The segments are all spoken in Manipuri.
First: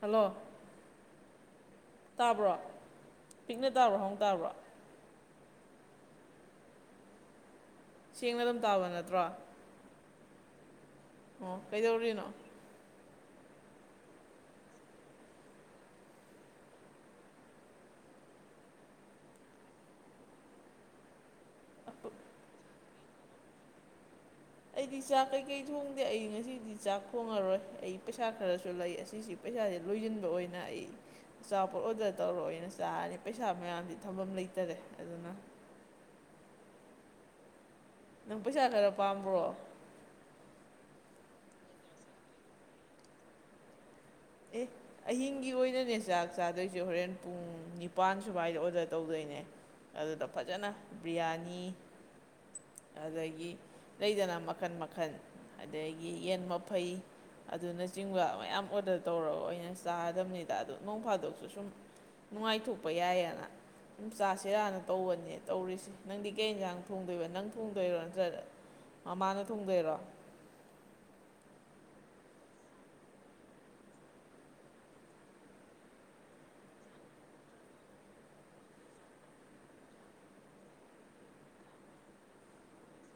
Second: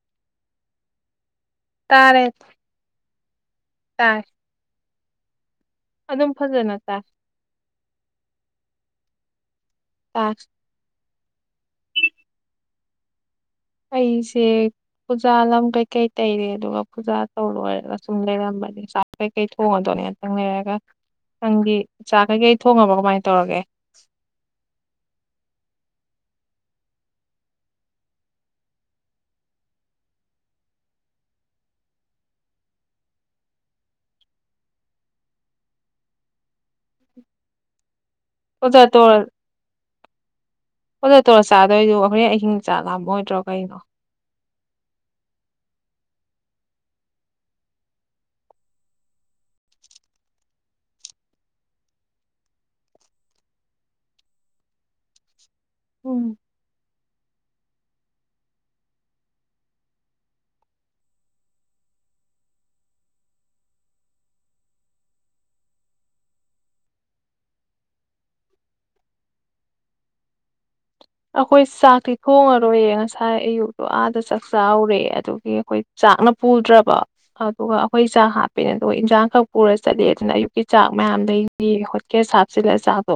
ꯍꯜꯂꯣ ꯇꯥꯔꯦ ꯇꯥꯕ꯭ꯔꯣ ꯄꯤꯛꯅ ꯇꯥꯕ꯭ꯔꯣ ꯍꯧꯅ ꯇꯥꯔꯦ ꯇꯥꯕ꯭ꯔꯣ? ꯑꯗꯨꯝ ꯐꯖꯅ ꯇꯥꯏ ꯁꯦꯡꯅ ꯑꯗꯨꯝ ꯇꯥꯕ ꯅꯠꯇ꯭ꯔꯣ ꯑ ꯑꯣ ꯀꯩꯗꯧꯔꯤꯅꯣ ꯑꯩꯩꯁꯦ ꯄꯨꯖꯥ ꯂꯝ ꯀꯩꯀꯩ ꯇꯩꯔꯦ ꯑꯗꯨꯒ ꯄꯨꯖꯥ ꯇꯧ ꯂꯣꯏꯔꯒ ꯁꯨꯝ ꯂꯩꯔꯝꯕꯅꯦ [unintelligible] ꯀꯩ ꯊꯣꯡꯉꯗꯣꯏꯅꯦ ꯉꯇꯪ ꯂꯩꯔꯒ ꯅꯪꯗꯤ ꯆꯥꯛ ꯀꯩꯀꯩ ꯊꯣꯡꯉꯕꯣ ꯀꯃꯥꯏꯅ ꯇꯧꯔꯒꯦ꯫ ꯑꯩꯗꯤ ꯆꯥꯛ ꯀꯩꯀꯩ ꯊꯣꯡꯗꯦ ꯑꯩ ꯉꯁꯤꯗꯤ ꯆꯥꯛ ꯊꯣꯡꯉꯔꯣꯏ ꯑꯩ ꯄꯩꯁꯥ ꯈꯔꯁꯨ ꯂꯩ ꯑꯁꯤꯁꯤ ꯄꯩꯁꯥꯁꯦ ꯂꯣꯏꯁꯤꯟꯕ ꯑꯣꯏꯅ ꯑꯩ ꯑꯆꯥꯄꯣꯠ ꯑꯣꯗꯔ ꯇꯧꯔꯒ ꯑꯣꯏꯅ ꯆꯥꯔꯦ ꯄꯩꯁꯥ ꯃꯌꯥꯝꯁꯦ ꯊꯝꯐꯝ ꯂꯩꯇꯔꯦ ꯑꯗꯨꯅ꯫ ꯅꯪ ꯄꯩꯁꯥ ꯈꯔ ꯑꯣꯗꯔ ꯇꯧꯔ ꯄꯥꯝꯕ꯭ꯔꯣ ꯑꯣꯗꯔ ꯇꯧ ꯆꯥꯗꯣꯏꯗꯣ ꯍꯣꯔꯦꯟ ꯑꯍꯤꯡ ꯆꯥꯛ ꯂꯥꯝꯃꯣꯏꯗ꯭ꯔꯣ ꯀꯩꯅꯣ꯫ ꯑꯦ ꯑꯍꯤꯡꯒꯤ ꯑꯣꯏꯅꯅꯦ ꯆꯥꯛ ꯆꯥꯗꯣꯏꯁꯦ ꯍꯣꯔꯦꯟ ꯄꯨꯡ ꯅꯤꯄꯥꯟ ꯁꯨꯃꯥꯏꯗ ꯑꯣꯗꯔ ꯇꯧꯗꯣꯏꯅꯦ꯫ ꯑꯗꯨꯗ ꯐꯖꯅ ꯕꯤꯔꯌꯥꯅꯤ ꯑꯗꯥꯒꯤ ꯂꯩꯗꯅ ꯃꯈꯜ -ꯃꯈꯜ ꯑꯗꯥꯒꯤ ꯎꯝ ꯌꯦꯟ ꯃꯐꯩ ꯑꯗꯨꯅꯆꯤꯡꯕ ꯃꯌꯥꯝ ꯑꯣꯗꯔ ꯇꯧꯔꯒ ꯑꯣꯏꯅ ꯆꯥꯗꯕꯅꯤꯗ ꯑꯗꯣ ꯅꯣꯡ ꯐꯥꯗꯣꯛꯁꯨ ꯁꯨꯝ ꯅꯨꯡꯉꯥꯏꯊꯣꯛꯄ ꯌꯥꯏꯌꯦꯅ꯫ ꯎꯝ ꯆꯥꯁꯤꯔꯅ ꯇꯧꯕꯅꯤ ꯇꯧꯔꯤꯁꯦ꯫ ꯅꯪꯗꯤ ꯀꯩ ꯌꯦꯟꯁꯥꯡ ꯊꯣꯡꯗꯣꯏꯕ ꯅꯪ ꯊꯣꯡꯗꯣꯏꯔꯣ ꯅꯠꯇ꯭ꯔꯒ ꯃꯃꯥꯅ ꯊꯣꯡꯗꯣꯏꯔꯣ ꯑꯩꯈꯣꯏ ꯆꯥꯛꯇꯤ ꯊꯣꯡꯉꯔꯣꯏꯌꯦ ꯉꯁꯥꯏ ꯑꯌꯨꯛꯇꯣ ꯑꯥꯗ ꯆꯥꯛ -ꯆꯥꯎꯔꯦ ꯑꯗꯨꯒꯤ ꯑꯩꯈꯣꯏ ꯆꯥꯛꯅ ꯄꯨꯗ꯭ꯔꯥꯕ ꯑꯗꯨꯒ ꯑꯩꯈꯣꯏ ꯆꯥꯛ ꯍꯥꯞꯄꯦꯅꯦ ꯇꯧꯑꯦ ꯏꯟꯖꯥꯡ ꯈꯛ ꯄꯨꯔ ꯆꯠꯂꯦ ꯑꯗꯨꯅ ꯑꯌꯨꯛꯀꯤ ꯆꯥꯛ ꯃꯌꯥꯝ ꯂꯩ꯫ ꯍꯣꯠꯀꯦꯖ ꯍꯥꯞꯆꯤꯜꯂꯦ ꯆꯥꯛꯇꯣ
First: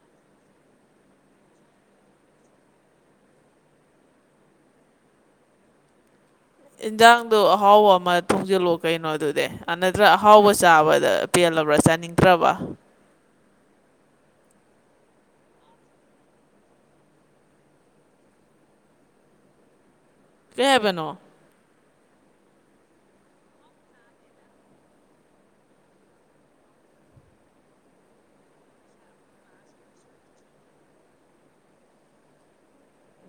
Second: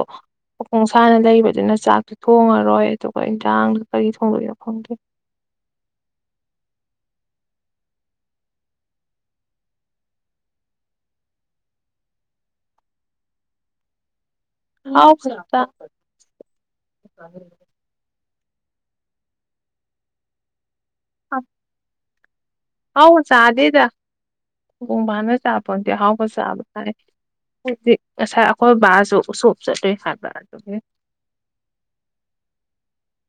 ꯃꯈꯣꯡ ꯁꯥꯥꯅ ꯂꯩꯕꯗꯨꯅ ꯆꯥꯛꯇꯣ ꯊꯣꯡꯉꯔꯣꯏ꯫ ꯑꯗꯨꯒ ꯏꯟꯖꯥꯡꯗꯣ ꯀꯔꯤ ꯊꯣꯡꯗꯣꯏꯅꯣ ꯈꯪꯗꯦ꯫ ꯏꯟꯁꯥꯡꯗꯣ ꯑꯍꯥꯎꯕ ꯑꯃ ꯊꯣꯡꯖꯤꯜꯂꫭ ꯀꯩꯅꯣꯗꯨꯗꯤ ꯑꯅꯥꯔꯗ꯭ꯔ ꯑꯍꯥꯎꯕ ꯆꯥꯕꯗ ꯄꯦꯜꯂꯕ꯭ꯔꯥ ꯆꯥꯅꯤꯡꯗ꯭ꯔꯥꯕ꯫ ꯍꯥꯎ ꯈꯠꯇꯥ ꯀꯩ ꯍꯥꯏꯕꯅꯣ ꯑꯁ ꯑꯍꯥꯎꯕ ꯆꯥꯗꯦꯗꯥ ꯈꫭꯡꯕꯥꯟꯗꯥ ꯇꯥꯕ ꯄꫭꯠ ꯅꯠꯇꯦ ꯑꯍꯥꯎ ꯆꯥꯕ ꯀꯥꯏ ꯍꯧꯖꯤꯛ ꯉꯁꯥꯏ ꯑꯩꯈꯣꯏ ꯕꯥꯁꯨ ꯎ ꯁꯣꯞ ꯆꯠꯂꯩ ꯍꯥꯏꯕꯔꯥ ꯑꯗꯨꯒꯤ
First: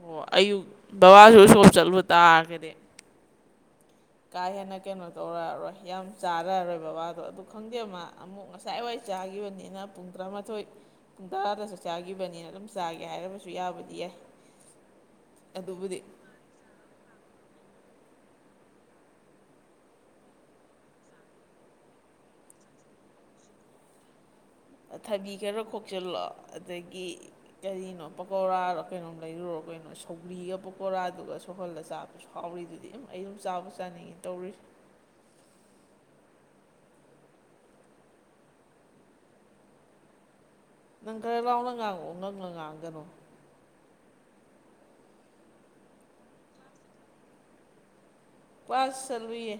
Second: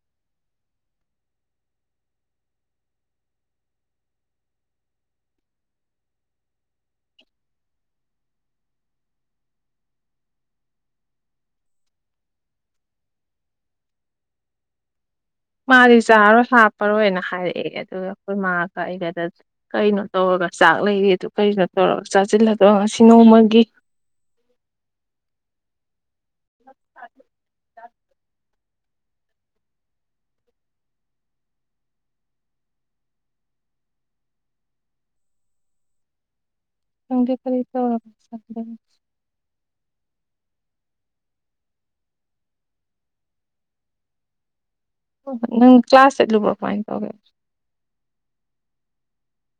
ꯑꯣ ꯑꯌꯨꯛ ꯕꯕꯥꯁꯨ ꯎ-ꯁꯣꯞ ꯆꯠꯂꯨ ꯇꯥꯔꯒꯗꯤ꯫ ꯀꯥ ꯍꯦꯟꯅ ꯀꯩꯅꯣ ꯇꯧꯔꯛꯔꯣꯏ ꯌꯥꯝ ꯆꯥꯔꯔꯣꯏ ꯕꯕꯥꯗꯣ ꯑꯗꯨ ꯈꯪꯗꯦ ꯃꯥ ꯑꯃꯨꯛ ꯉꯁ ꯁꯥꯏ ꯋꯥꯏ ꯆꯥꯈꯤꯕꯅꯤꯅ ꯄꯨꯡ ꯇꯔꯥꯃꯥꯊꯣꯏ ꯉꯟꯇꯥꯗ ꯆꯥꯛ ꯆꯥꯈꯤꯕꯅꯤꯅ ꯑꯗꯨꯝ ꯆꯥꯒꯦ ꯍꯥꯏꯔꯕꯁꯨ ꯌꯥꯕꯨꯗꯤ ꯌꯥꯏ [inaudible] ꯃꯥꯗꯤ ꯑꯗꯨꯕꯨꯗꯤ ꯆꯥꯔꯣꯏ ꯍꯥꯞꯄꯔꯣꯏꯅ ꯍꯥꯏꯔꯛꯑꯦ ꯑꯗꯨꯒ ꯑꯩꯈꯣꯏ ꯃꯥꯒ ꯑꯩꯒꯗꯥ ꯀꯩꯅꯣ ꯇꯧꯔꯒ ꯆꯥꯛ ꯂꯩꯔꯤ ꯑꯗꯨ ꯀꯅꯣ ꯇꯧꯔꯒ ꯆꯥꯁꯤꯜꯂꯗꯣ ꯉꯁꯤ ꯅꯣꯡꯃꯒꯤ ꯊꯥꯕꯤ ꯈꯔ ꯈꯣꯛꯆꯤꯜꯂꯣ ꯑꯗꯥꯒꯤ ꯀꯔꯤꯅꯣ ꯄꯥꯎꯀꯧꯔꯥꯔꯣ ꯀꯩꯅꯣꯝ ꯂꯩꯔꯨꯔꯣ ꯀꯩꯅꯣ ꯁꯧꯒ꯭ꯔꯤꯒ ꯄꯥꯎꯀꯧꯔꯥꯗꯨꯒ ꯁꯧꯍꯜꯂ ꯆꯥꯕ ꯍꯥꯎꯔꯤꯗꯨꯗꯤ ꯎꯝ ꯑꯩ ꯑꯗꯨꯝ ꯆꯥꯕꯨ ꯆꯥꯅꯤꯡꯉꯤ ꯇꯧꯔꯤꯁꯤ ꯈꯪꯗꯦ ꯀꯔꯤ ꯇꯧ [unintelligible] ꯅꯪ ꯈꯔꯥ ꯂꯥꯎꯅ ꯉꯥꯡꯉꯛꯑꯣ ꯉꯥꯛꯅ ꯉꯥꯡꯒꯅꯨ ꯑꫭ ꯅꯪ ꯀ꯭ꯂꯥꯁ ꯆꯠꯂꯨꯕ꯭ꯔꯣ ꯀꯃꯥꯏ ꯇꯧꯒꯦ꯫ ꯀ꯭ꯂꯥꯁ ꯆꯠꯂꯨꯏꯌꯦ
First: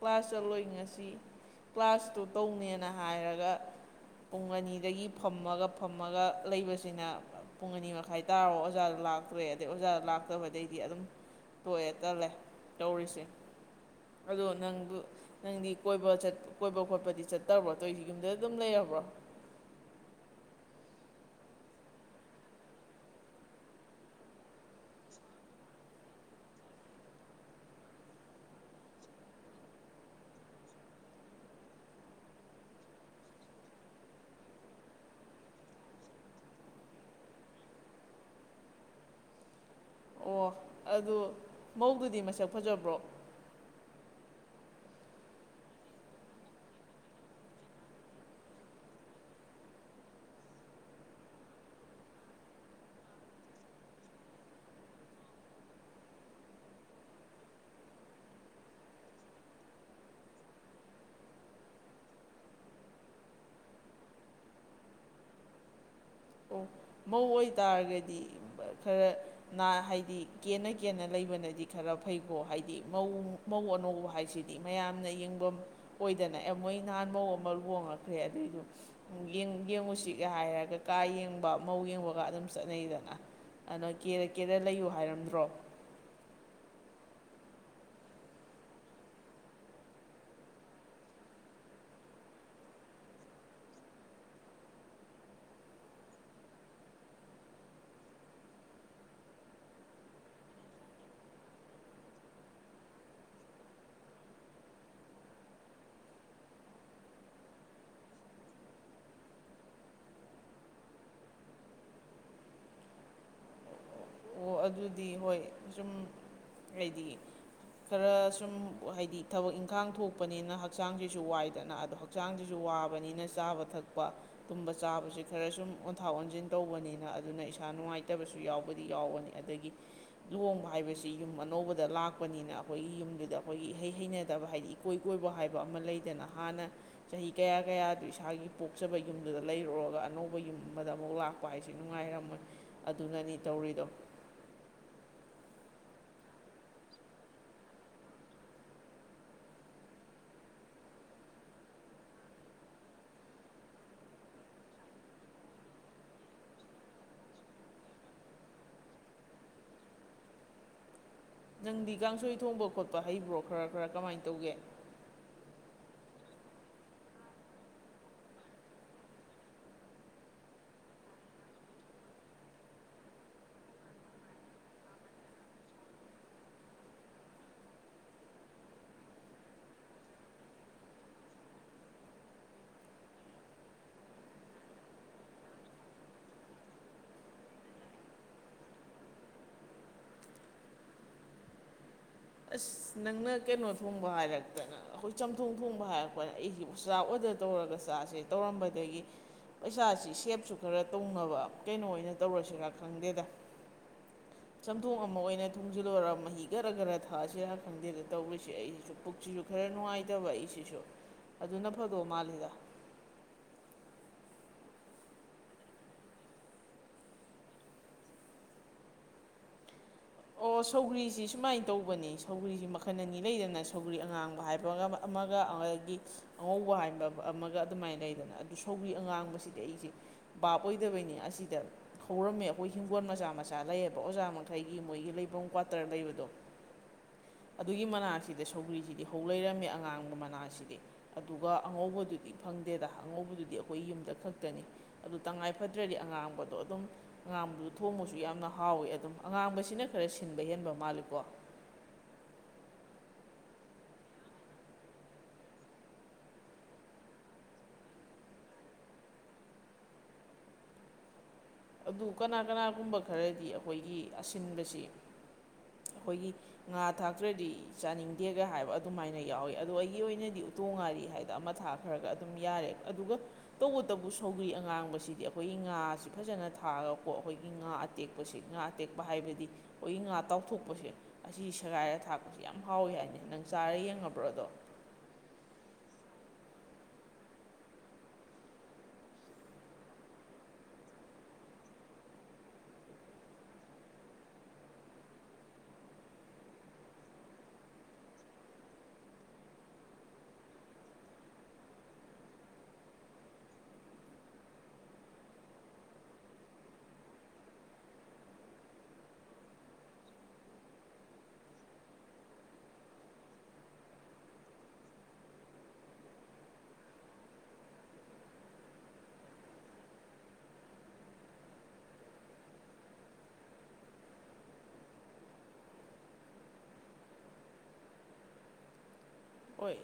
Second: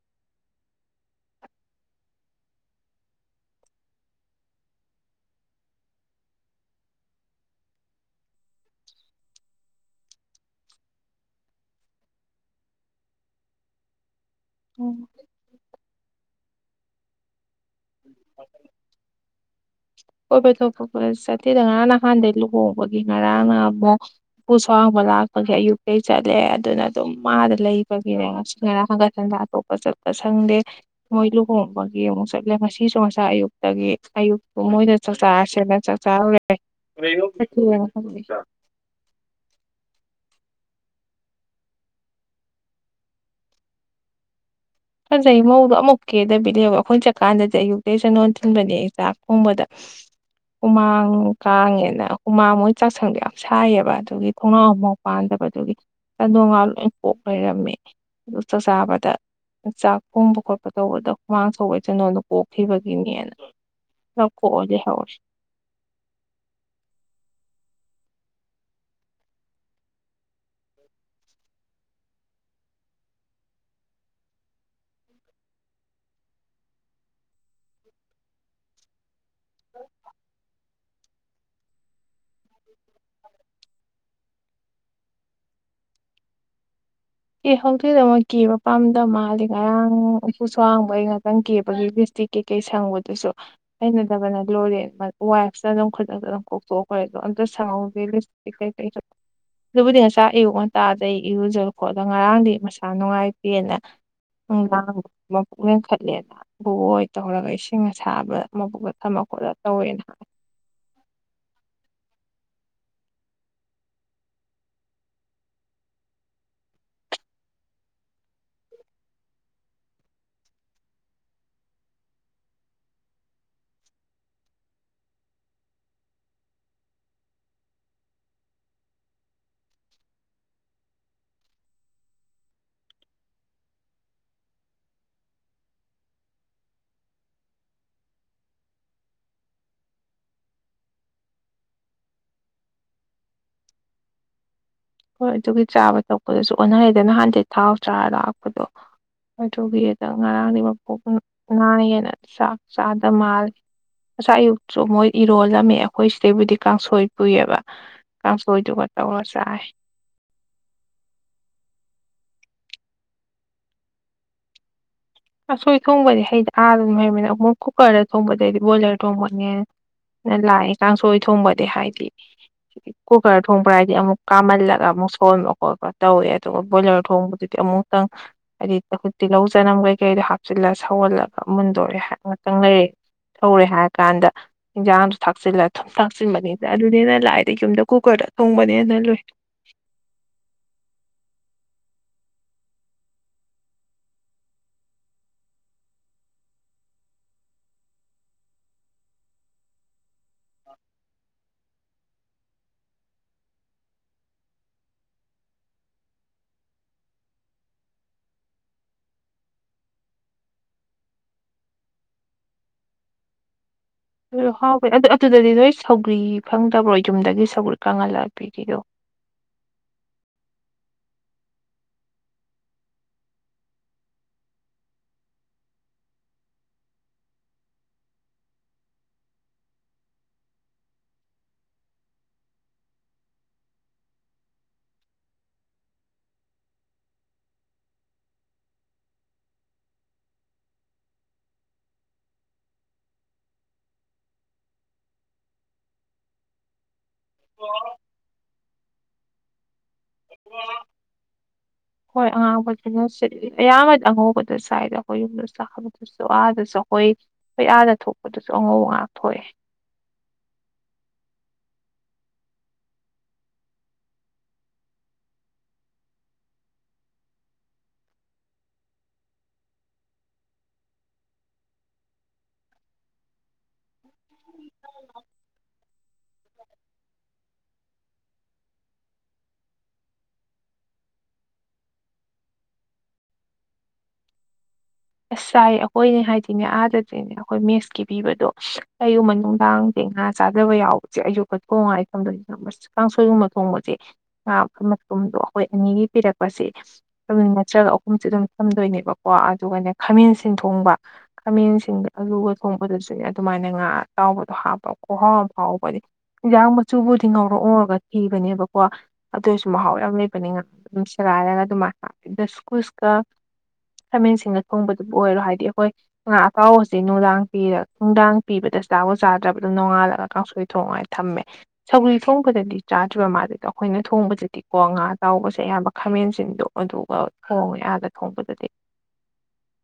ꯀ꯭ꯂꯥꯁ ꯆꯠꯂꯣꯏ ꯉꯁꯤ꯫ ꯀ꯭ꯂꯥꯁꯇꯨ ꯇꯧꯅꯦꯅ ꯍꯥꯏꯔꯒ ꯄꯨꯡ ꯑꯅꯤꯗꯒꯤ ꯐꯝꯃꯒ ꯐꯝꯃꯒ ꯂꯩꯕꯁꯤꯅ ꯄꯨꯡ ꯑꯅꯤ ꯃꯈꯥꯏ ꯇꯔꯥꯕꯥꯎ ꯑꯣꯖꯥꯗꯣ ꯂꯥꯛꯇ꯭ꯔꯦ ꯑꯗꯩ ꯑꯣꯖꯥꯗꯣ ꯂꯥꯛꯇꯕꯗꯩꯗꯤ ꯑꯗꯨꯝ ꯇꯣꯛꯑꯦ ꯇꯠꯂꯦ ꯇꯧꯔꯤꯁꯦ ꯑꯗꯣ ꯅꯪꯗꯨ ꯅꯪꯗꯤ ꯀꯣꯏꯕ ꯆꯠ ꯀꯣꯏꯕ ꯈꯣꯠꯄꯗꯤ ꯆꯠ- ꯇ꯭ꯔꯕꯣ ꯇꯣꯏ ꯌꯨꯝꯗ ꯑꯗꯨꯝ ꯂꯩꯔꯕ꯭ꯔꯣ ꯀꯣꯏꯕ ꯊꯣꯛꯄ ꯄꯥꯛꯅ ꯆꯠꯇꯦꯗ ꯉꯔꯥꯡ ꯅꯍꯥꯟꯗꯩ ꯂꯨꯍꯣꯡꯕꯒꯤ ꯉꯔꯥꯡ ꯑꯗꯥ ꯄꯨꯨ ꯁꯣꯍꯥꯡꯕ ꯂꯥꯛꯄꯒꯤ ꯑꯌꯨꯛꯇꯩ ꯆꯠꯂꯦ ꯑꯗꯨꯅ ꯑꯗꯨꯝ ꯃꯥꯗ ꯂꯩꯕꯒꯤꯅꯦ ꯉꯁ ꯉꯔꯥꯡ ꯍꯪꯒꯠ ꯍꯟꯗꯥ ꯑꯇꯣ ꯄꯥ ꯆꯠꯄ ꯁꯪꯗꯦ ꯃꯣꯏ ꯂꯨꯍꯣꯡꯕꯒꯤ ꯑꯃꯨꯛ ꯆꯠꯂꯦ ꯉꯁꯤꯁꯨ ꯉꯁꯥꯏ ꯑꯌꯨꯛꯇꯒꯤ ꯑꯌꯨꯛ ꯃꯣꯏꯗ ꯆꯥꯛ ꯆꯥꯔꯁꯦꯅ ꯆꯥꯛ ꯆꯔꯨꯔꯦ [unintelligible] ꯑꯣ ꯑꯗꯨ ꯃꯧꯗꯨꯗꯤ ꯃꯁꯛ ꯐꯖꯕ꯭ꯔꯣ ꯐꯖꯩ ꯃꯧꯗꯣ ꯑꯃꯨꯛ ꯀꯦꯗꯕꯤꯗꯦꯕ ꯑꯈꯣꯏ ꯆꯠꯀꯥꯟꯗꯗꯤ ꯑꯌꯨꯛꯇꯩ ꯆꯟꯗꯣꯟ ꯊꯤꯟꯕꯅꯦ ꯑꯩ ꯆꯥꯛ ꯊꯣꯡꯕꯗ ꯍꯨꯃꯥꯡ ꯀꯥꯡꯉꯦꯅ ꯍꯨꯃꯥꯡ ꯃꯣꯏ ꯆꯥꯛꯁꯪꯗꯣ ꯌꯥꯝ ꯁꯥꯏꯌꯦꯕ ꯑꯗꯨꯒꯤ ꯊꯣꯡꯅꯥꯎ ꯑꯝꯃꯥꯎ ꯄꯥꯟꯗꯕꯗꯨꯒꯤ ꯆꯟꯗꯣꯡ ꯉꯥ ꯂꯣꯏ ꯀꯣꯛ ꯂꯩꯔꯝꯃꯦ ꯑꯗꯨ ꯆꯥꯛꯆꯥꯥꯕꯗ ꯆꯥꯛ ꯊꯣꯡꯕ ꯈꯣꯠꯄ ꯇꯧꯕꯗ ꯍꯨꯃꯥꯡ ꯁꯧꯕꯩ ꯆꯟꯗꯣꯟꯗꯣ ꯀꯣꯛꯈꯤꯕꯒꯤꯅꯦꯅ ꯂꯝ ꯀꯣꯛꯑꯒ ꯂꯩꯍꯧꯋꯦ ꯑꯣ ꯃꯧ ꯑꯣꯏꯇꯥꯔꯒꯗꯤ ꯈꯔ ꯅꯥ ꯍꯥꯏꯗꯤ ꯀꯦꯅ ꯀꯦꯅ ꯂꯩꯕꯅꯗꯤ ꯈꯔ ꯐꯩꯀꯣ ꯍꯥꯏꯗꯤ ꯃꯧ ꯃꯧ ꯑꯅꯧꯕ ꯍꯥꯏꯁꯤꯗꯤ ꯃꯌꯥꯝꯅ ꯌꯦꯡꯐꯝ ꯑꯣꯏꯗꯅ ꯑꯦ ꯃꯣꯏ ꯅꯍꯥꯟ ꯃꯧ ꯑꯃ ꯂꯣꯍꯣꯡꯉꯛꯈ꯭ꯔꯦ ꯑꯗꯨꯏꯗꯨ ꯌꯦꯡ ꯌꯦꯡꯉꯨꯁꯤꯒ ꯍꯥꯏꯔꯒ ꯀꯥ ꯌꯦꯡꯕ ꯃꯧ ꯌꯦꯡꯕꯒ ꯑꯗꯨꯝ ꯆꯠꯅꯩꯗꯅ ꯑꯅꯥ ꯀꯦꯔꯥ ꯀꯦꯔꯥ ꯂꯩꯌꯨ ꯍꯥꯏꯔꯝꯗ꯭ꯔꯣ ꯑꯦ ꯍꯧꯗꯦꯗ ꯃꯣꯏ ꯀꯦꯕ ꯄꯥꯝꯗꯕ ꯃꯥꯜꯂꯤ ꯉꯔꯥꯡ ꯎꯄꯨ ꯁꯣ ꯍꯥꯡꯕꯩ ꯉꯥꯛꯇꯪ ꯀꯦꯕꯒꯤ ꯏꯁꯇꯤꯛ ꯀꯩ ꯀꯩ ꯁꯪꯕꯗꯨꯁꯨ ꯍꯩꯅꯗꯕꯅ ꯂꯣꯏꯔꯦ ꯋꯥꯏꯐꯇ ꯑꯗꯨꯝ ꯈꯨꯗꯛꯇ ꯑꯗꯨꯝ ꯀꯣꯛꯊꯣꯛꯈꯣꯏ ꯑꯗꯣ ꯑꯝꯇ ꯁꯪꯍꯧꯒꯦ ꯂꯤꯞ ꯀꯩ ꯀꯩꯗꯣ ꯑꯗꯨꯕꯨꯗꯤ ꯉꯁꯥꯏ ꯑꯌꯨꯛ ꯉꯟꯇꯥꯗꯩ ꯏꯔꯨꯖꯥ ꯈꯣꯗꯥ ꯉꯔꯥꯡꯗꯤ ꯃꯁꯥ ꯅꯨꯡꯉꯥꯏꯇꯦꯅ ꯅꯨꯡꯗꯥꯡ ꯃꯕꯨꯛ ꯂꯦꯟꯈꯠꯂꯦꯅ ꯕꯨꯕꯣꯛ ꯍꯣꯏ ꯇꯧꯔꯒ ꯏꯁꯤꯡ ꯑꯁꯥꯕ ꯃꯕꯨꯛ ꯊꯝꯃ ꯈꯣꯠꯂ ꯇꯧꯋꯦꯅ ꯍꯥꯏ ꯑꯣ ꯑꯗꯨꯗꯤ ꯍꯣꯏ ꯖꯨꯝ ꯍꯥꯏꯗꯤ ꯈꯔ ꯁꯨꯝ ꯍꯥꯏꯗꯤ ꯊꯕꯛ ꯏꯪꯈꯥꯡ ꯊꯣꯛꯄꯅꯤꯅ ꯍꯛꯆꯥꯡꯁꯤꯁꯨ ꯋꯥꯏꯗꯅ ꯑꯗꯣ ꯍꯛ- ꯆꯥꯡꯁꯤꯁꯨ ꯋꯥꯕꯅꯤꯅ ꯆꯥꯕ ꯊꯛꯄ ꯇꯨꯝꯕ ꯆꯥꯕꯁꯤ ꯈꯔ ꯁꯨꯝ ꯑꯣꯟꯊꯥ ꯑꯣꯟꯖꯤꯟ ꯇꯧꯕꯅꯤꯅ ꯑꯗꯨꯅ ꯏꯁꯥ ꯅꯨꯡꯉꯥꯏꯇꯕꯁꯨ ꯌꯥꯎꯕꯗꯤ ꯌꯥꯎꯕꯅꯤ ꯑꯗꯒꯤ ꯂꯨꯍꯣꯡꯕ ꯍꯥꯏꯕꯁꯤ ꯌꯨꯝ ꯑꯅꯧꯕꯗ ꯂꯥꯛꯄꯅꯤꯅ ꯑꯩꯈꯣꯏꯒꯤ ꯌꯨꯝꯗꯨꯗ ꯑꯩꯈꯣꯏꯒꯤ ꯏ ꯍꯩ ꯍꯩꯅꯗꯕ ꯍꯥꯏꯗꯤ ꯀꯣꯏ ꯀꯣꯏꯕ ꯍꯥꯏꯕ ꯑꯃ ꯂꯩꯗꯅ ꯍꯥꯟꯅ ꯆꯍꯤ ꯀꯌꯥ ꯀꯌꯥꯗꯨ ꯏꯁꯥꯒꯤ ꯄꯣꯛꯆꯕ ꯌꯨꯝꯗꯨꯗ ꯂꯩꯔꯨꯔꯒ ꯑꯅꯧꯕ ꯌꯨꯝ ꯑꯃꯗ ꯑꯃꯨꯛ ꯂꯥꯛ- ꯄꯥꯏꯁꯦ ꯅꯨꯡꯉꯥꯏꯔꯝꯃꯣꯏ ꯑꯗꯨꯅꯅꯤ ꯇꯧꯔꯤꯗꯣ ꯍꯣꯏ ꯑꯗꯨꯒꯤ ꯆꯥꯕ ꯊꯛꯄꯗꯁꯨ ꯑꯣꯟꯅꯔꯦꯗꯅ ꯍꯥꯟꯗꯤ ꯊꯥꯎ ꯆꯥꯔ ꯂꯥꯛꯄꯗꯣ ꯑꯗꯨꯒꯤꯗ ꯉꯔꯥꯡꯗꯤ ꯃꯄꯨꯛ ꯅꯥꯏꯌꯦꯅ ꯆꯥꯛ ꯆꯥꯗ ꯃꯥꯜꯂꯦ ꯉꯆꯥꯏ ꯑꯌꯨꯛꯁꯨ ꯃꯣꯏ ꯏꯔꯣꯜꯂꯝꯃꯦ ꯑꯈꯣꯏ ꯁꯤꯗꯩꯕꯨꯗꯤ ꯀꯥꯡꯁꯣꯏ ꯄꯨꯏꯌꯦꯕ ꯀꯥꯡꯁꯣꯏꯗꯨꯒ ꯇꯧꯔ ꯆꯥꯏ ꯅꯪꯗꯤ ꯀꯥꯡꯁꯣꯏ ꯊꯣꯡꯕ ꯈꯣꯠꯄ ꯍꯩꯕ꯭ꯔꯣ ꯈꯔ ꯈꯔ ꯀꯃꯥꯏꯅ ꯇꯧꯒꯦ ꯑꯁꯣꯏ ꯊꯣꯡꯕꯗꯤ ꯍꯩꯗꯥ ꯑꯥꯗ ꯗꯨꯝ ꯍꯩꯃꯤꯅ ꯃꯣꯏ ꯀꯨꯀꯔꯗ ꯊꯣꯡꯕꯗꯩꯗꯤ ꯕꯣꯏꯂꯔ ꯊꯣꯡꯕꯅꯦ ꯂꯥꯏꯑꯦ ꯀꯥꯡꯁꯣꯏ ꯊꯣꯡꯕꯗꯤ ꯍꯥꯏꯗꯤ ꯀꯨꯀꯔ ꯊꯣꯡꯕ꯭ꯔꯥ ꯍꯥꯏꯗꯤ ꯑꯃꯨꯛ ꯀꯥꯝꯍꯜꯂꯒ ꯑꯃꯨꯛ ꯁꯣꯟꯕ ꯈꯣꯠꯄ ꯇꯧꯋꯦ ꯑꯗꯨꯒ ꯕꯣꯏꯂꯔ ꯊꯣꯡꯕꯗꯨꯗꯤ ꯑꯃꯨꯛꯇꯪ ꯍꯥꯏꯗꯤ ꯇꯤꯜꯍꯧ ꯆꯅꯝ ꯀꯩꯀꯩꯗꯣ ꯍꯥꯞꯆꯤꯜꯂ ꯁꯧꯍꯜꯂꯒ ꯃꯨꯟꯗꯣꯔꯦ ꯍꯥꯏ ꯉꯇꯪ ꯂꯩꯔꯑꯦ ꯁꯧꯔꯦ ꯍꯥꯏꯔ ꯀꯥꯟꯗ ꯏꯟꯁꯥꯡꯗ ꯊꯥꯛꯆꯤꯜꯂ ꯊꯨꯝ ꯊꯥꯛꯆꯤꯟꯕꯅꯤꯗ ꯑꯗꯨꯅꯤꯅ ꯂꯥꯛꯑꯗ ꯌꯨꯝꯗ ꯀꯨꯀꯔꯗ ꯊꯣꯡꯕꯅ ꯍꯦꯟꯅ ꯂꯨꯏ ꯑꯁ ꯅꯪꯅ ꯀꯩꯅꯣ ꯊꯣꯡꯕ ꯍꯥꯏꯔꯛꯇꯅ ꯑꯩꯈꯣꯏ ꯆꯝꯊꯣꯡ ꯊꯣꯡꯕ ꯍꯥꯏꯔꯛꯄꯅ ꯑꯩꯁꯤ ꯆꯥꯛ ꯑꯣꯗꯔ ꯇꯧꯔꯒ ꯆꯥꯁꯦ ꯇꯧꯔꯝꯕꯗꯒꯤ ꯄꯩꯁꯥꯁꯤ ꯁꯦꯞꯁꯨ ꯈꯔ ꯇꯧꯅꯕ ꯀꯩꯅꯣ ꯑꯣꯏꯅ ꯇꯧꯔꯁꯤꯔ ꯈꯪꯗꯦꯗ ꯆꯝꯊꯣꯡ ꯑꯃ ꯑꯣꯏꯅ ꯊꯣꯡꯖꯤꯜꯂꯣꯏꯔ ꯃꯍꯤ ꯒꯔ ꯒꯔ ꯊꯥꯑꯁꯤꯔ ꯈꯪꯗꯦꯗ ꯇꯧꯔꯤꯁꯦ ꯑꯩꯁꯤꯁꯨ ꯄꯨꯛꯁꯤꯁꯨ ꯈꯔ ꯅꯨꯡꯉꯥꯏꯇꯕ ꯑꯩꯁꯤꯁꯨ ꯑꯗꯨꯅ ꯐꯗꯣ ꯃꯥꯜꯂꯤꯗ ꯍ ꯍꯥꯎꯕꯦ ꯑꯗꯨꯗ ꯑꯗꯨꯗꯗꯤ ꯅꯣꯏ ꯁꯧꯒ꯭ꯔꯤ ꯐꯪꯗꯕ꯭ꯔꯣ ꯌꯨꯝꯗꯒꯤ ꯁꯧꯒ꯭ꯔꯤ ꯀꯪꯍꯜꯂꯛ ꯄꯔꯤꯗꯣ ꯑꯣ ꯁꯧꯒ꯭ꯔꯤꯁꯤ ꯁꯨꯃꯥꯏꯅ ꯇꯧꯕꯅꯤ ꯁꯧꯒ꯭ꯔꯤꯁꯤ ꯃꯈꯜ ꯑꯅꯤ ꯂꯩꯗꯅ ꯁꯧꯒ꯭ꯔꯤ ꯑꯉꯥꯡꯕ ꯍꯥꯏꯕꯒ ꯑꯃꯒ ꯑꯗꯒꯤ ꯑꯉꯧꯕ ꯍꯥꯏꯕ ꯑꯃꯒ ꯑꯗꯨꯃꯥꯏꯅ ꯂꯩꯗꯅ ꯑꯗꯨ ꯁꯧꯒꯔꯤ ꯑꯉꯥꯡꯕꯁꯤꯗꯤ ꯑꯩꯁꯦ ꯕꯥꯞ ꯑꯣꯏꯗꯕꯩꯅꯤ ꯑꯁꯤꯗ ꯍꯧꯔꯝꯃꯦ ꯑꯩꯈꯣꯏ ꯍꯤꯡꯒꯣꯜ ꯃꯆꯥ ꯃꯆꯥ ꯂꯩꯌꯦꯕ ꯑꯣꯖꯥ ꯃꯈꯩ ꯏꯒꯤ ꯃꯣꯏꯒꯤ ꯂꯩꯐꯝ ꯀ꯭ꯋꯥꯇꯔ ꯂꯩꯕꯗꯣ ꯑꯗꯨꯒꯤ ꯃꯅꯥꯛꯁꯤꯗ ꯁꯧꯒ꯭ꯔꯤꯁꯤꯗꯤ ꯍꯧ ꯂꯩꯔꯝꯃꯤ ꯑꯉꯥꯡꯕ ꯃꯅꯥꯁꯤꯗꯤ ꯑꯗꯨꯒ ꯑꯉꯧꯕꯗꯨꯗꯤ ꯐꯪꯗꯦꯗ ꯑꯉꯧꯕꯗꯨꯗꯤ ꯑꯩꯈꯣꯏ ꯌꯨꯝꯗ ꯈꯛꯇꯅꯤ ꯑꯗꯨ ꯇꯉꯥꯏ ꯐꯗ꯭ꯔꯗꯤ ꯑꯉꯥꯡꯕꯗꯣ ꯑꯗꯨꯝ ꯑꯉꯥꯡꯕꯗꯨ ꯊꯣꯡꯕꯁꯨ ꯌꯥꯝꯅ ꯍꯥꯎꯋꯤ ꯑꯗꯨꯝ ꯑꯉꯥꯡꯕꯁꯤꯅ ꯈꯔ ꯁꯤꯟꯕ ꯍꯦꯟꯕ ꯃꯥꯜꯂꯤꯀꯣ ꯍꯣꯏ ꯑꯉꯥꯡꯕꯁꯤꯅ ꯁꯤꯟꯂꯤ ꯑꯌꯥꯝꯕꯗꯤ ꯑꯉꯧꯕꯗ ꯆꯥꯏꯗ ꯑꯩꯈꯣꯏ ꯌꯨꯝꯗ ꯆꯥꯕ ꯑꯗꯨꯁꯨ ꯑꯥꯗꯁꯨ ꯑꯩꯈꯣꯏ ꯑꯩꯈꯣꯏ ꯑꯥꯗ ꯊꯣꯛꯄꯗꯁꯨ ꯑꯉꯧꯕ ꯉꯥꯛ ꯊꯣꯛꯑꯦ ꯑꯗꯨ ꯀꯅꯥ ꯀꯅꯥꯒꯨꯝꯕ ꯈꯔꯗꯤ ꯑꯩꯈꯣꯏꯒꯤ ꯑꯁꯤꯟꯕꯁꯤ ꯑꯩꯈꯣꯏꯒꯤ ꯉꯥ ꯊꯥꯛꯇ꯭ꯔꯗꯤ ꯆꯥꯅꯤꯡꯗꯦꯒ ꯍꯥꯏꯕ ꯑꯗꯨꯃꯥꯏꯅ ꯌꯥꯎꯋꯤ ꯑꯗꯣ ꯑꯩꯒꯤ ꯑꯣꯏꯅꯗꯤ ꯇꯣꯡꯉꯥꯏꯔꯤ ꯍꯥꯏꯗꯅ ꯑꯃ ꯊꯥꯈ꯭ꯔꯒ ꯑꯗꯨꯝ ꯌꯥꯔꯦ ꯑꯗꯨꯒ ꯇꯧꯕꯇꯕꯨ ꯁꯧꯒ꯭ꯔꯤ ꯑꯉꯥꯡꯕꯁꯤꯗꯤ ꯑꯩꯈꯣꯏꯒꯤ ꯉꯥꯁꯤ ꯐꯖꯅ ꯊꯥꯔꯒꯀꯣ ꯑꯩꯈꯣꯏꯒꯤ ꯉꯥ ꯑꯇꯦꯛꯄꯁꯤ ꯉꯥ ꯑꯇꯦꯛꯄ ꯍꯥꯏꯕꯗꯤ ꯑꯩꯈꯣꯏꯒꯤ ꯉꯥ ꯇꯥꯎꯊꯣꯛꯄꯁꯦ ꯑꯁꯤ ꯁꯦꯒꯥꯏꯔ ꯊꯥꯛꯄꯁꯦ ꯌꯥꯝ ꯍꯥꯎꯋꯤ ꯍꯥꯏꯅꯤ ꯅꯪ ꯆꯥꯔ ꯌꯦꯡꯉꯕ꯭ꯔꯗꯣ ꯑꯁ ꯆꯥꯏ ꯑꯩꯈꯣꯏꯅꯦ ꯍꯥꯏꯗꯤꯅꯦ ꯑꯥꯗꯇ꯭ꯔꯤꯅꯦ ꯑꯩꯈꯣꯏ ꯃꯦꯠꯁꯀꯤ ꯄꯤꯕꯗꯣ ꯀꯌꯨꯝꯕ ꯅꯨꯡꯗꯥꯡ ꯇ ꯉꯥ ꯆꯥꯗꯕ ꯌꯥꯎꯕꯁꯦ ꯑꯌꯨꯛꯄ ꯀꯣꯡꯉꯥꯏ ꯊꯝꯗꯣꯏꯁ ꯉꯃꯁꯦ ꯀꯥꯡꯁꯣꯏꯒꯨꯝꯕ ꯊꯣꯡꯕꯁꯦ ꯉꯥ ꯃꯇꯨꯝꯗꯣ ꯑꯩꯈꯣꯏ ꯑꯅꯤꯒꯤ ꯄꯤꯔꯛꯄꯁꯦ ꯈꯃꯤ ꯅꯠꯇ꯭ꯔꯒ ꯑꯍꯨꯝꯁꯦ ꯑꯗꯨꯝ ꯊꯝꯗꯣꯏꯅꯦꯕꯀꯣ ꯑꯗꯨꯒꯅꯦ ꯈꯥꯃꯦꯟ ꯁꯤꯟ ꯊꯣꯡꯕ ꯈꯥꯃꯦꯟꯁꯤꯡꯗ ꯑꯂꯨꯒ ꯊꯣꯡꯕꯗꯁꯨꯅꯦ ꯑꯗꯨꯃꯥꯏꯅ ꯉꯥ ꯑꯇꯥꯎꯕꯗꯣ ꯍꯥꯞꯄ ꯈꯍꯥꯎ ꯍꯥꯎꯕꯅꯤ ꯏꯟꯖꯥꯡ ꯃꯆꯨꯕꯨꯗꯤ ꯉꯧꯔꯛꯉꯧꯔꯒ ꯊꯤꯕꯅꯦꯕꯀꯣ ꯑꯗꯨ ꯑꯣꯏꯔꯁꯨ ꯃꯍꯥꯎ ꯌꯥꯝ ꯂꯩꯕꯅꯤ ꯉꯥ ꯑꯗꯨꯝ ꯁꯦꯒꯥꯏꯔꯒ ꯑꯗꯨꯃꯥꯏꯅ ꯗ ꯁꯀꯨꯁꯀ ꯈꯃꯦꯟꯁꯤꯡꯅ ꯊꯣꯡꯕꯗꯨꯕꯨ ꯑꯣꯏꯔꯣ ꯍꯥꯏꯗꯤ ꯑꯩꯈꯣꯏ ꯉ ꯑꯇꯥꯎꯕꯁꯦ ꯅꯨꯡꯗꯥꯡ ꯄꯤꯔꯒ ꯅꯨꯡꯗꯥꯡ ꯄꯤꯕꯗ ꯆ ꯆꯥꯕꯨ ꯆꯥꯗ꯭ꯔꯕꯗ ꯅꯣꯡꯉꯥꯜꯂꯒ ꯀꯥꯡꯁꯣꯏ ꯊꯣꯡꯉ ꯍꯥꯏꯦ ꯊꯝꯃꯦ ꯁꯧꯒ꯭ꯔꯤ ꯊꯣꯡꯕꯗꯗꯤ ꯆꯥꯗ꯭ꯔꯤꯕ ꯃꯥꯗꯨꯗ ꯑꯩꯈꯣꯏꯅ ꯊꯣꯡꯕꯗꯗꯤꯀꯣ ꯉꯥ ꯇꯥꯎꯕꯁꯦ ꯑꯌꯥꯝꯕ ꯈꯥꯃꯦꯟꯁꯤꯡꯗꯣ ꯑꯗꯨꯒ ꯈꯣꯡꯑꯦ ꯑꯥꯗ ꯊꯣꯡꯕꯗꯗꯤ ꯑꯣꯏ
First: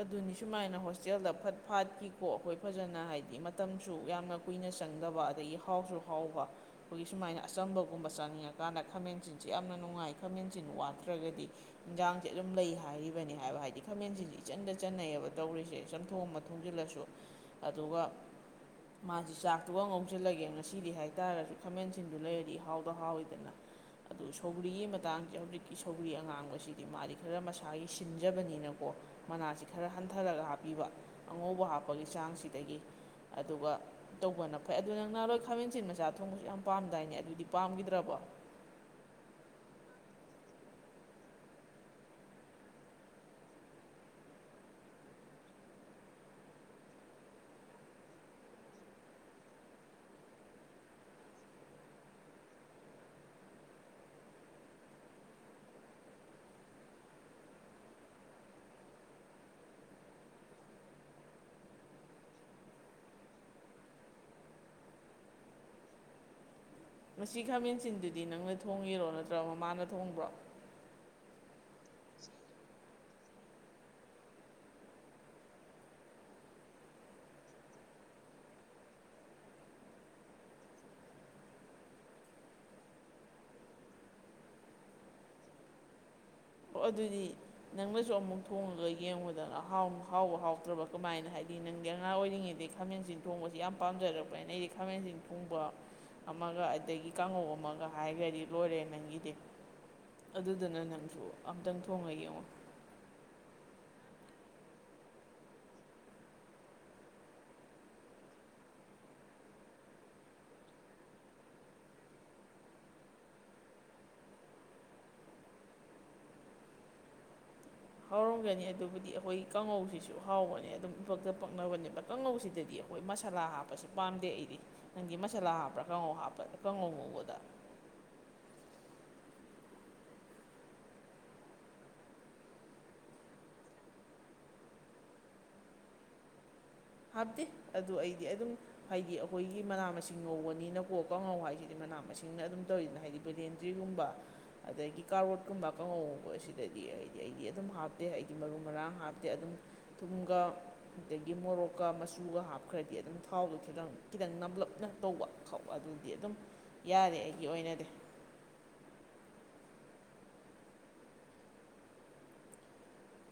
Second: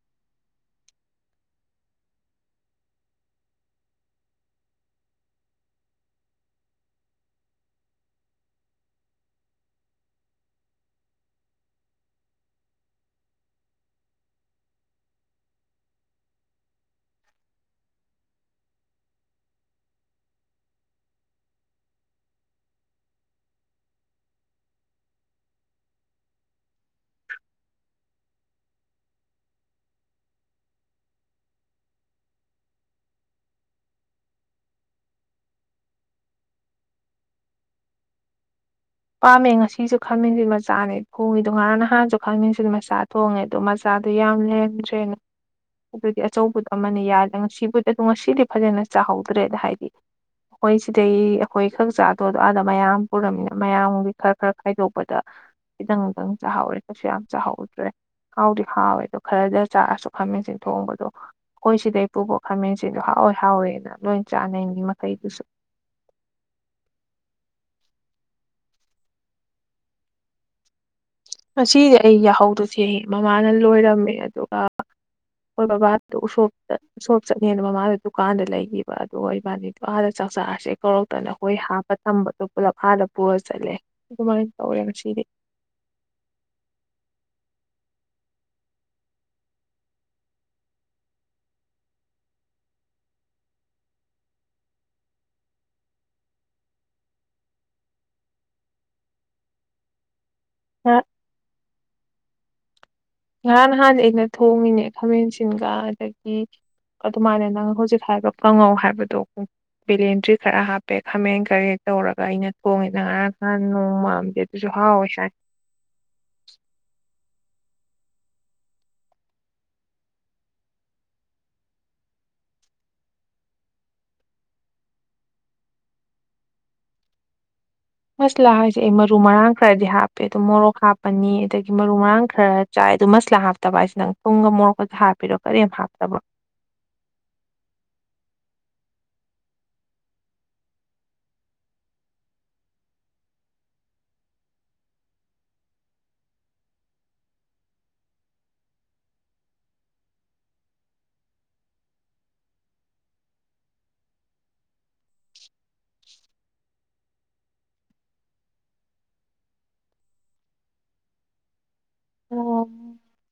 ꯑꯗꯨꯅꯤ ꯁꯨꯃꯥꯏꯅ ꯍꯣꯁꯇꯦꯜꯗ ꯐꯠ ꯐꯥꯠꯈꯤꯀꯣ ꯑꯩꯈꯣꯏ ꯐꯖꯅ ꯍꯥꯏꯗꯤ ꯃꯇꯝꯁꯨ ꯌꯥꯝꯅ ꯀꯨꯏꯅ ꯆꯪꯗꯕ ꯑꯗꯒꯤ ꯍꯥꯎꯁꯨ ꯍꯥꯎꯕ ꯑꯩꯈꯣꯏꯒꯤ ꯁꯨꯃꯥꯏꯅ ꯑꯆꯝꯕꯒꯨꯝꯕ ꯆꯥꯅꯤꯡꯉꯀꯥꯟꯗ ꯈꯥꯃꯦꯟ ꯆꯤꯟꯁꯤ ꯌꯥꯝꯅ ꯅꯨꯡꯉꯥꯏ ꯈꯥꯃꯦꯟ ꯆꯤꯟ ꯋꯥꯠꯇ꯭ꯔꯒꯗꯤ ꯏꯟꯖꯥꯡꯁꯤ ꯑꯗꯨꯝ ꯂꯩ ꯍꯥꯏꯔꯤꯕꯅꯤ ꯍꯥꯏꯕ ꯍꯥꯏꯗꯤ ꯈꯥꯃꯦꯟꯁꯤꯗꯤ ꯏꯆꯟꯗ ꯆꯟꯅꯩꯌꯦꯕ ꯇꯧꯔꯤꯁꯦ ꯆꯝꯊꯣꯛꯑ ꯑꯃ ꯊꯣꯡꯖꯤꯜꯂꯁꯨ ꯑꯗꯨꯒ ꯃꯥꯁꯨ ꯆꯥꯛꯇꯨꯒ ꯉꯧꯁꯤꯜꯂꯒꯦ ꯉꯁꯤꯗꯤ ꯍꯥꯏꯇꯥꯔꯒꯁꯨ ꯈꯥꯃꯦꯟꯁꯤꯟꯗꯨ ꯂꯩꯔꯗꯤ ꯍꯥꯎꯗ ꯍꯥꯎꯏꯤꯗꯅ ꯑꯗꯨ ꯁꯧꯒ꯭ꯔꯤꯒꯤ ꯃꯇꯥꯡꯁꯦ ꯍꯧꯖꯤꯛꯀꯤ ꯁꯧꯕꯒ꯭ꯔꯤ ꯑꯉꯥꯡꯕꯁꯤꯗꯤ ꯃꯥꯗꯤ ꯈꯔ ꯃꯁꯥꯒꯤ ꯁꯤꯟꯖꯕꯅꯤꯅꯀ ꯀꯣ ꯃꯅꯥꯁꯤ ꯈꯔ ꯍꯟꯊꯔꯒ ꯍꯥꯞꯄꯤꯕ ꯑꯉꯧꯕ ꯍꯥꯞꯄꯒꯤ ꯆꯥꯡꯁꯤꯗꯒꯤ ꯑꯗꯨꯒ ꯇꯧꯕꯅ ꯐꯩ ꯑꯗꯨ ꯅꯪ ꯅꯍꯥꯟꯔꯣꯏ ꯈꯥꯃꯦꯟꯁꯤꯟ ꯃꯆꯥ ꯊꯣꯡꯕꯁꯨ ꯌꯥꯝ ꯄꯥꯝꯗꯥꯏꯅꯦ ꯑꯗꯨꯗꯤ ꯄꯥꯝꯈꯤꯗ꯭ꯔꯕꯣ ꯄꯥꯝꯃꯦ ꯉꯁꯤꯁꯨ ꯈꯃꯦꯟꯃꯤꯟꯁꯤ ꯃꯆꯥꯅꯦ ꯊꯣꯡꯉꯤꯗꯣ ꯉꯔꯥꯡ ꯅꯍꯥꯟꯁꯨ ꯈꯥꯃꯦꯟꯃꯤꯟꯁꯤꯗꯤ ꯃꯆꯥ ꯊꯣꯡꯉꯦ ꯑꯗꯣ ꯃ ꯆꯥꯗꯣ ꯌꯥꯝ ꯂꯦꯟꯗ꯭ꯔꯦꯅ ꯑꯗꯨꯗꯤ ꯑꯆꯧꯕꯗꯣ ꯑꯃꯅ ꯌꯥꯗꯦ ꯉꯁꯤꯕꯨꯗꯤ ꯑꯣ ꯉꯁꯤꯗꯤ ꯐꯖꯅ ꯆꯥꯍꯧꯗ꯭ꯔꯦꯗ ꯍꯥꯏꯗꯤ ꯃꯣꯏ ꯁꯤꯗꯩ ꯑꯩꯈꯣꯏ ꯈꯛ ꯆꯥꯗꯣ ꯑꯥꯗ ꯃꯌꯥꯝ ꯄꯨꯔꯝꯃꯤꯅ ꯃꯌꯥꯝꯒꯤ ꯈꯔ ꯈꯔ ꯈꯥꯏꯗꯣꯛꯄꯗ ꯈꯤꯇꯪ ꯈꯤꯇꯪ ꯆꯥꯍꯧꯔꯦ ꯀꯩꯁꯨ ꯌꯥꯝ ꯆꯥꯍꯧꯗ꯭ꯔꯦ ꯍꯥꯎꯗꯤ ꯍꯥꯎꯋꯦ ꯑꯗꯣ ꯈꯔꯗ ꯆꯥꯔꯁꯨ ꯈꯥꯃꯦꯟꯁꯤꯟ ꯊꯣꯡꯕꯗꯣ ꯑꯩꯈꯣꯏ ꯁꯤꯗꯩ ꯄꯨꯕꯣꯛ ꯈꯥꯃꯦꯟꯁꯤꯗ ꯍꯥꯎꯋꯦ ꯍꯥꯎꯋꯦꯅ ꯂꯣꯏ ꯆꯥꯅꯩ ꯃꯤꯃꯈꯩꯗꯨꯁꯨ ꯉꯁꯤ ꯈꯥꯃꯦꯟꯁꯤꯟꯗꯨꯗꯤ ꯅꯪꯅ ꯊꯣꯡꯉꯤꯔꯣ ꯅꯠꯇ꯭ꯔꯒ ꯃꯃꯥꯅ ꯊꯣꯡꯕ꯭ꯔꯣ ꯉꯁꯤꯁꯦ ꯑꯩ ꯌꯥꯍꯧꯗꯣ ꯊꯦꯡꯉꯦ ꯃꯃꯥꯅ ꯂꯣꯏꯔꯝꯃꯦ ꯑꯗꯨꯒ ꯃꯣꯏ ꯕꯕꯥꯗꯣ ꯎꯁꯣꯞꯗ ꯁꯣꯞ ꯆꯠꯅꯦꯅ ꯃꯃꯥꯗ ꯗꯨꯀꯥꯟꯗ ꯂꯩꯈꯤꯕ ꯑꯗꯨꯒ ꯏꯕꯥꯅꯤꯗꯣ ꯑꯥꯗ ꯆꯥꯛ ꯆꯔꯁꯦ ꯀꯧꯔꯛꯇꯅ ꯑꯩꯈꯣꯏ ꯍꯥꯞꯄ ꯇꯝꯕꯗꯣ ꯄꯨꯂꯞ ꯑꯥꯗ ꯄꯨꯔ ꯆꯠꯂꯦ ꯑꯗꯨꯃꯥꯏꯅ ꯇꯧꯔꯦ ꯉꯁꯤꯗꯤ ꯑꯣ ꯑꯗꯨꯗꯤ ꯅꯪꯅꯁꯨ ꯑꯃꯨꯛ ꯊꯣꯡꯉꯒ ꯌꯦꯡꯉꯨꯗꯅ ꯍꯥꯎꯕ ꯍꯥꯎꯇ꯭ꯔꯕ ꯀꯃꯥꯏꯅ ꯍꯥꯏꯗꯤ ꯅꯪꯗꯤ ꯑꯉꯥꯡ ꯑꯣꯏꯔꯤꯉꯩꯗꯒꯤ ꯈꯥꯃꯦꯟꯁꯤꯟ ꯊꯣꯡꯕꯁꯤ ꯌꯥꯝ ꯄꯥꯝꯖꯔꯛꯄꯅꯦ ꯅ ꯑꯩꯗꯤ ꯈꯥꯃꯦꯟꯁꯤꯟ ꯊꯣꯡꯕ ꯑꯃꯒ ꯑꯗꯒꯤ ꯀꯥꯡꯉꯧ ꯑꯃꯒ ꯍꯥꯏꯒꯗꯤ ꯂꯣꯏꯔꯦ ꯅꯪꯒꯤꯗꯤ ꯑꯗꯨꯗꯨꯅ ꯈꯔ ꯅꯪꯁꯨ ꯑꯝꯇꯪ ꯊꯣꯡꯉ ꯌꯦꯡꯉꯣ ꯉꯔꯥꯡ ꯅꯍꯥꯟ ꯑꯩꯅ ꯊꯣꯡꯉꯤꯅꯦ ꯈꯥꯃꯦꯟꯁꯤꯟꯒ ꯑꯗꯒꯤ ꯑꯗꯨꯃꯥꯏꯅ ꯅꯪ ꯍꯧꯖꯤꯛ ꯍꯥꯏꯕ ꯀꯪꯉꯧ ꯍꯥꯏꯕꯗꯣ ꯕꯦꯂꯦꯟꯇ꯭ꯔꯤ ꯈꯔ ꯍꯥꯞꯄꯦ ꯈꯥꯃꯦꯟ ꯀꯔꯤ ꯇꯧꯔꯒ ꯑꯩꯅ ꯊꯣꯡꯉꯦꯗ ꯉꯔꯥꯡ ꯅꯍꯥꯟ ꯅꯣꯡ ꯃꯥꯝꯗꯦ ꯗꯨꯁꯨ ꯍꯥꯎꯣꯏ ꯁꯥꯏ ꯍꯥꯎꯔꯝꯒꯅꯤ ꯑꯗꯨꯕꯨꯗꯤ ꯑꯩꯈꯣꯏ ꯀꯥꯡꯉꯧꯁꯤꯁꯨ ꯍꯥꯎꯕꯅꯦ ꯑꯗꯨꯝ ꯏꯄꯛꯇ ꯄꯛꯅꯕꯅꯦꯕ ꯀꯥꯡꯉꯧꯁꯤꯗꯗꯤ ꯑꯩꯈꯣꯏ ꯃꯁꯥꯂꯥ ꯍꯥꯞꯄꯁꯦ ꯄꯥꯝꯗꯦ ꯑꯩꯗꯤ ꯅꯪꯒꯤ ꯃꯁꯥꯂꯥ ꯍꯥꯞꯄ꯭ꯔꯥ ꯀꯥꯡꯉꯧ ꯍꯥꯞꯄ ꯀꯥꯡꯉꯧ ꯉꯨꯕꯗ ꯃꯁꯂꯥ ꯍꯥꯏꯁꯦ ꯑꯩ ꯃꯔꯨ ꯃꯔꯥꯡ ꯈꯔꯗꯤ ꯍꯥꯞꯄꯦ ꯑꯗꯨꯝ ꯃꯣꯔꯣꯛ ꯍꯥꯞꯄꯅꯤ ꯑꯗꯒꯤ ꯃꯔꯨ ꯃꯔꯥꯡ ꯈꯔ ꯆꯥꯏ ꯑꯗꯨ ꯃꯁꯂꯥ ꯍꯥꯞꯇꯕ ꯍꯥꯏꯁꯤ ꯅꯪ ꯄꯨꯡꯒ ꯃꯣꯔꯣꯛꯀꯗ ꯍꯥꯞꯄꯤꯔꯣ ꯀꯔꯤꯝ ꯍꯥꯞꯇꯕ꯭ꯔꯣ ꯍꯥꯞꯇꯦ ꯑꯗꯨ ꯑꯩꯗꯤ ꯑꯗꯨꯝ ꯍꯥꯏꯗꯤ ꯑꯩꯈꯣꯏꯒꯤ ꯃꯅꯥ ꯃꯁꯤꯡ ꯉꯧꯕꯅꯤꯅꯀꯣ ꯀꯥꯡꯉꯧ ꯍꯥꯏꯁꯤꯗꯤ ꯃꯅꯥ ꯃꯁꯤꯡꯅ ꯑꯗꯨꯝ ꯇꯧꯔꯤꯗꯅ ꯍꯥꯏꯗꯤ ꯕꯤꯗꯦꯟꯗ꯭ꯔꯤꯒꯨꯝꯕ ꯑꯗꯒꯤ ꯀꯥꯔꯣꯠꯀꯨꯝꯕ ꯀꯥꯡꯉꯧꯒꯨꯝ ꯑꯁꯤꯗꯗꯤ ꯍꯥꯏꯗꯤ ꯑꯩꯗꯤ ꯑꯗꯨꯝ ꯍꯥꯞꯇꯦ ꯑꯩꯗꯤ ꯃꯔꯨ ꯃꯔꯥꯡ ꯍꯥꯞꯇꯦ ꯑꯗꯨꯝ ꯊꯨꯝꯒꯥ ꯑꯗꯒꯤ ꯃꯣꯔꯣꯛ ꯀ ꯃꯆꯨꯒ ꯍꯥꯞꯈ꯭ꯔꯗꯤ ꯑꯗꯨꯝ ꯊꯥꯎꯗꯣ ꯈꯤꯇꯪ ꯈꯤꯇꯪ ꯅꯝꯂꯞꯅ ꯇꯧꯕ ꯈꯥꯎ ꯑꯗꯨꯗꯤ ꯑꯗꯨꯝ ꯌꯥꯔꯦ ꯑꯩꯒꯤ ꯑꯣꯏꯅꯗꯤ ꯑꯣ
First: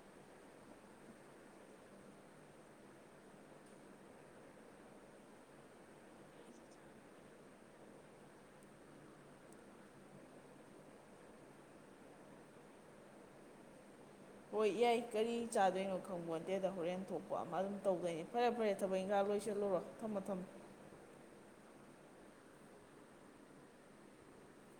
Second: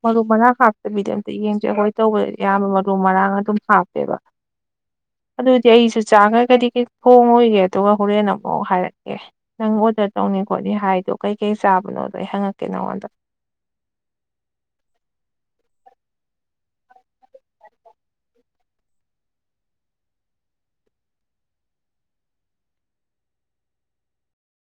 ꯃꯔꯨ ꯃꯔꯥꯡ ꯍꯥꯞꯇꯕꯤꯗꯤ ꯑꯝꯇ ꯌꯦꯡꯁꯦ ꯑꯩꯈꯣꯏ ꯇꯧꯕꯗꯗꯤ ꯑꯌꯥꯝꯕ ꯃꯔꯨ ꯃꯔꯥꯡ ꯑꯗꯨꯝ ꯍꯥꯞꯄꯦꯕ [inaudible] ꯑꯗꯨꯗꯤ ꯑꯩꯁꯨ ꯆꯥꯈ꯭ꯔꯒ ꯀꯔꯤ ꯀꯔꯤ ꯊꯣꯡꯉꯣꯏꯒꯦ ꯑꯗꯨꯒ ꯍꯣꯔꯦꯟ ꯑꯃꯐꯥꯎ ꯍꯥꯏꯔꯛꯀꯦ ꯅꯪ ꯑꯣꯔꯗꯔ ꯇꯧꯅꯤ ꯈꯣꯠꯅꯤ ꯍꯥꯏꯗꯣ ꯀꯩꯀꯩ ꯆꯥꯕꯅꯣꯗꯣ ꯑꯩ ꯍꯪꯛꯀꯦ ꯅꯪꯉꯣꯟꯗ ꯍꯣꯏ ꯌꯥꯏ ꯀꯔꯤ ꯆꯥꯗꯣꯏꯅꯣ ꯈꯪꯕꯣ ꯅꯠꯇꯦꯗ ꯍꯣꯔꯦꯟ ꯊꯣꯛꯄ ꯑꯃ ꯑꯗꯨꯝ ꯇꯧꯗꯣꯏꯅꯤ ꯐꯔꯦ ꯐꯔꯦ ꯊꯕꯛ ꯏꯪꯈꯥꯡ ꯂꯣꯏꯁꯤꯜꯂꯨꯔꯣ ꯊꯝꯃꯣ ꯊꯝꯃꯣ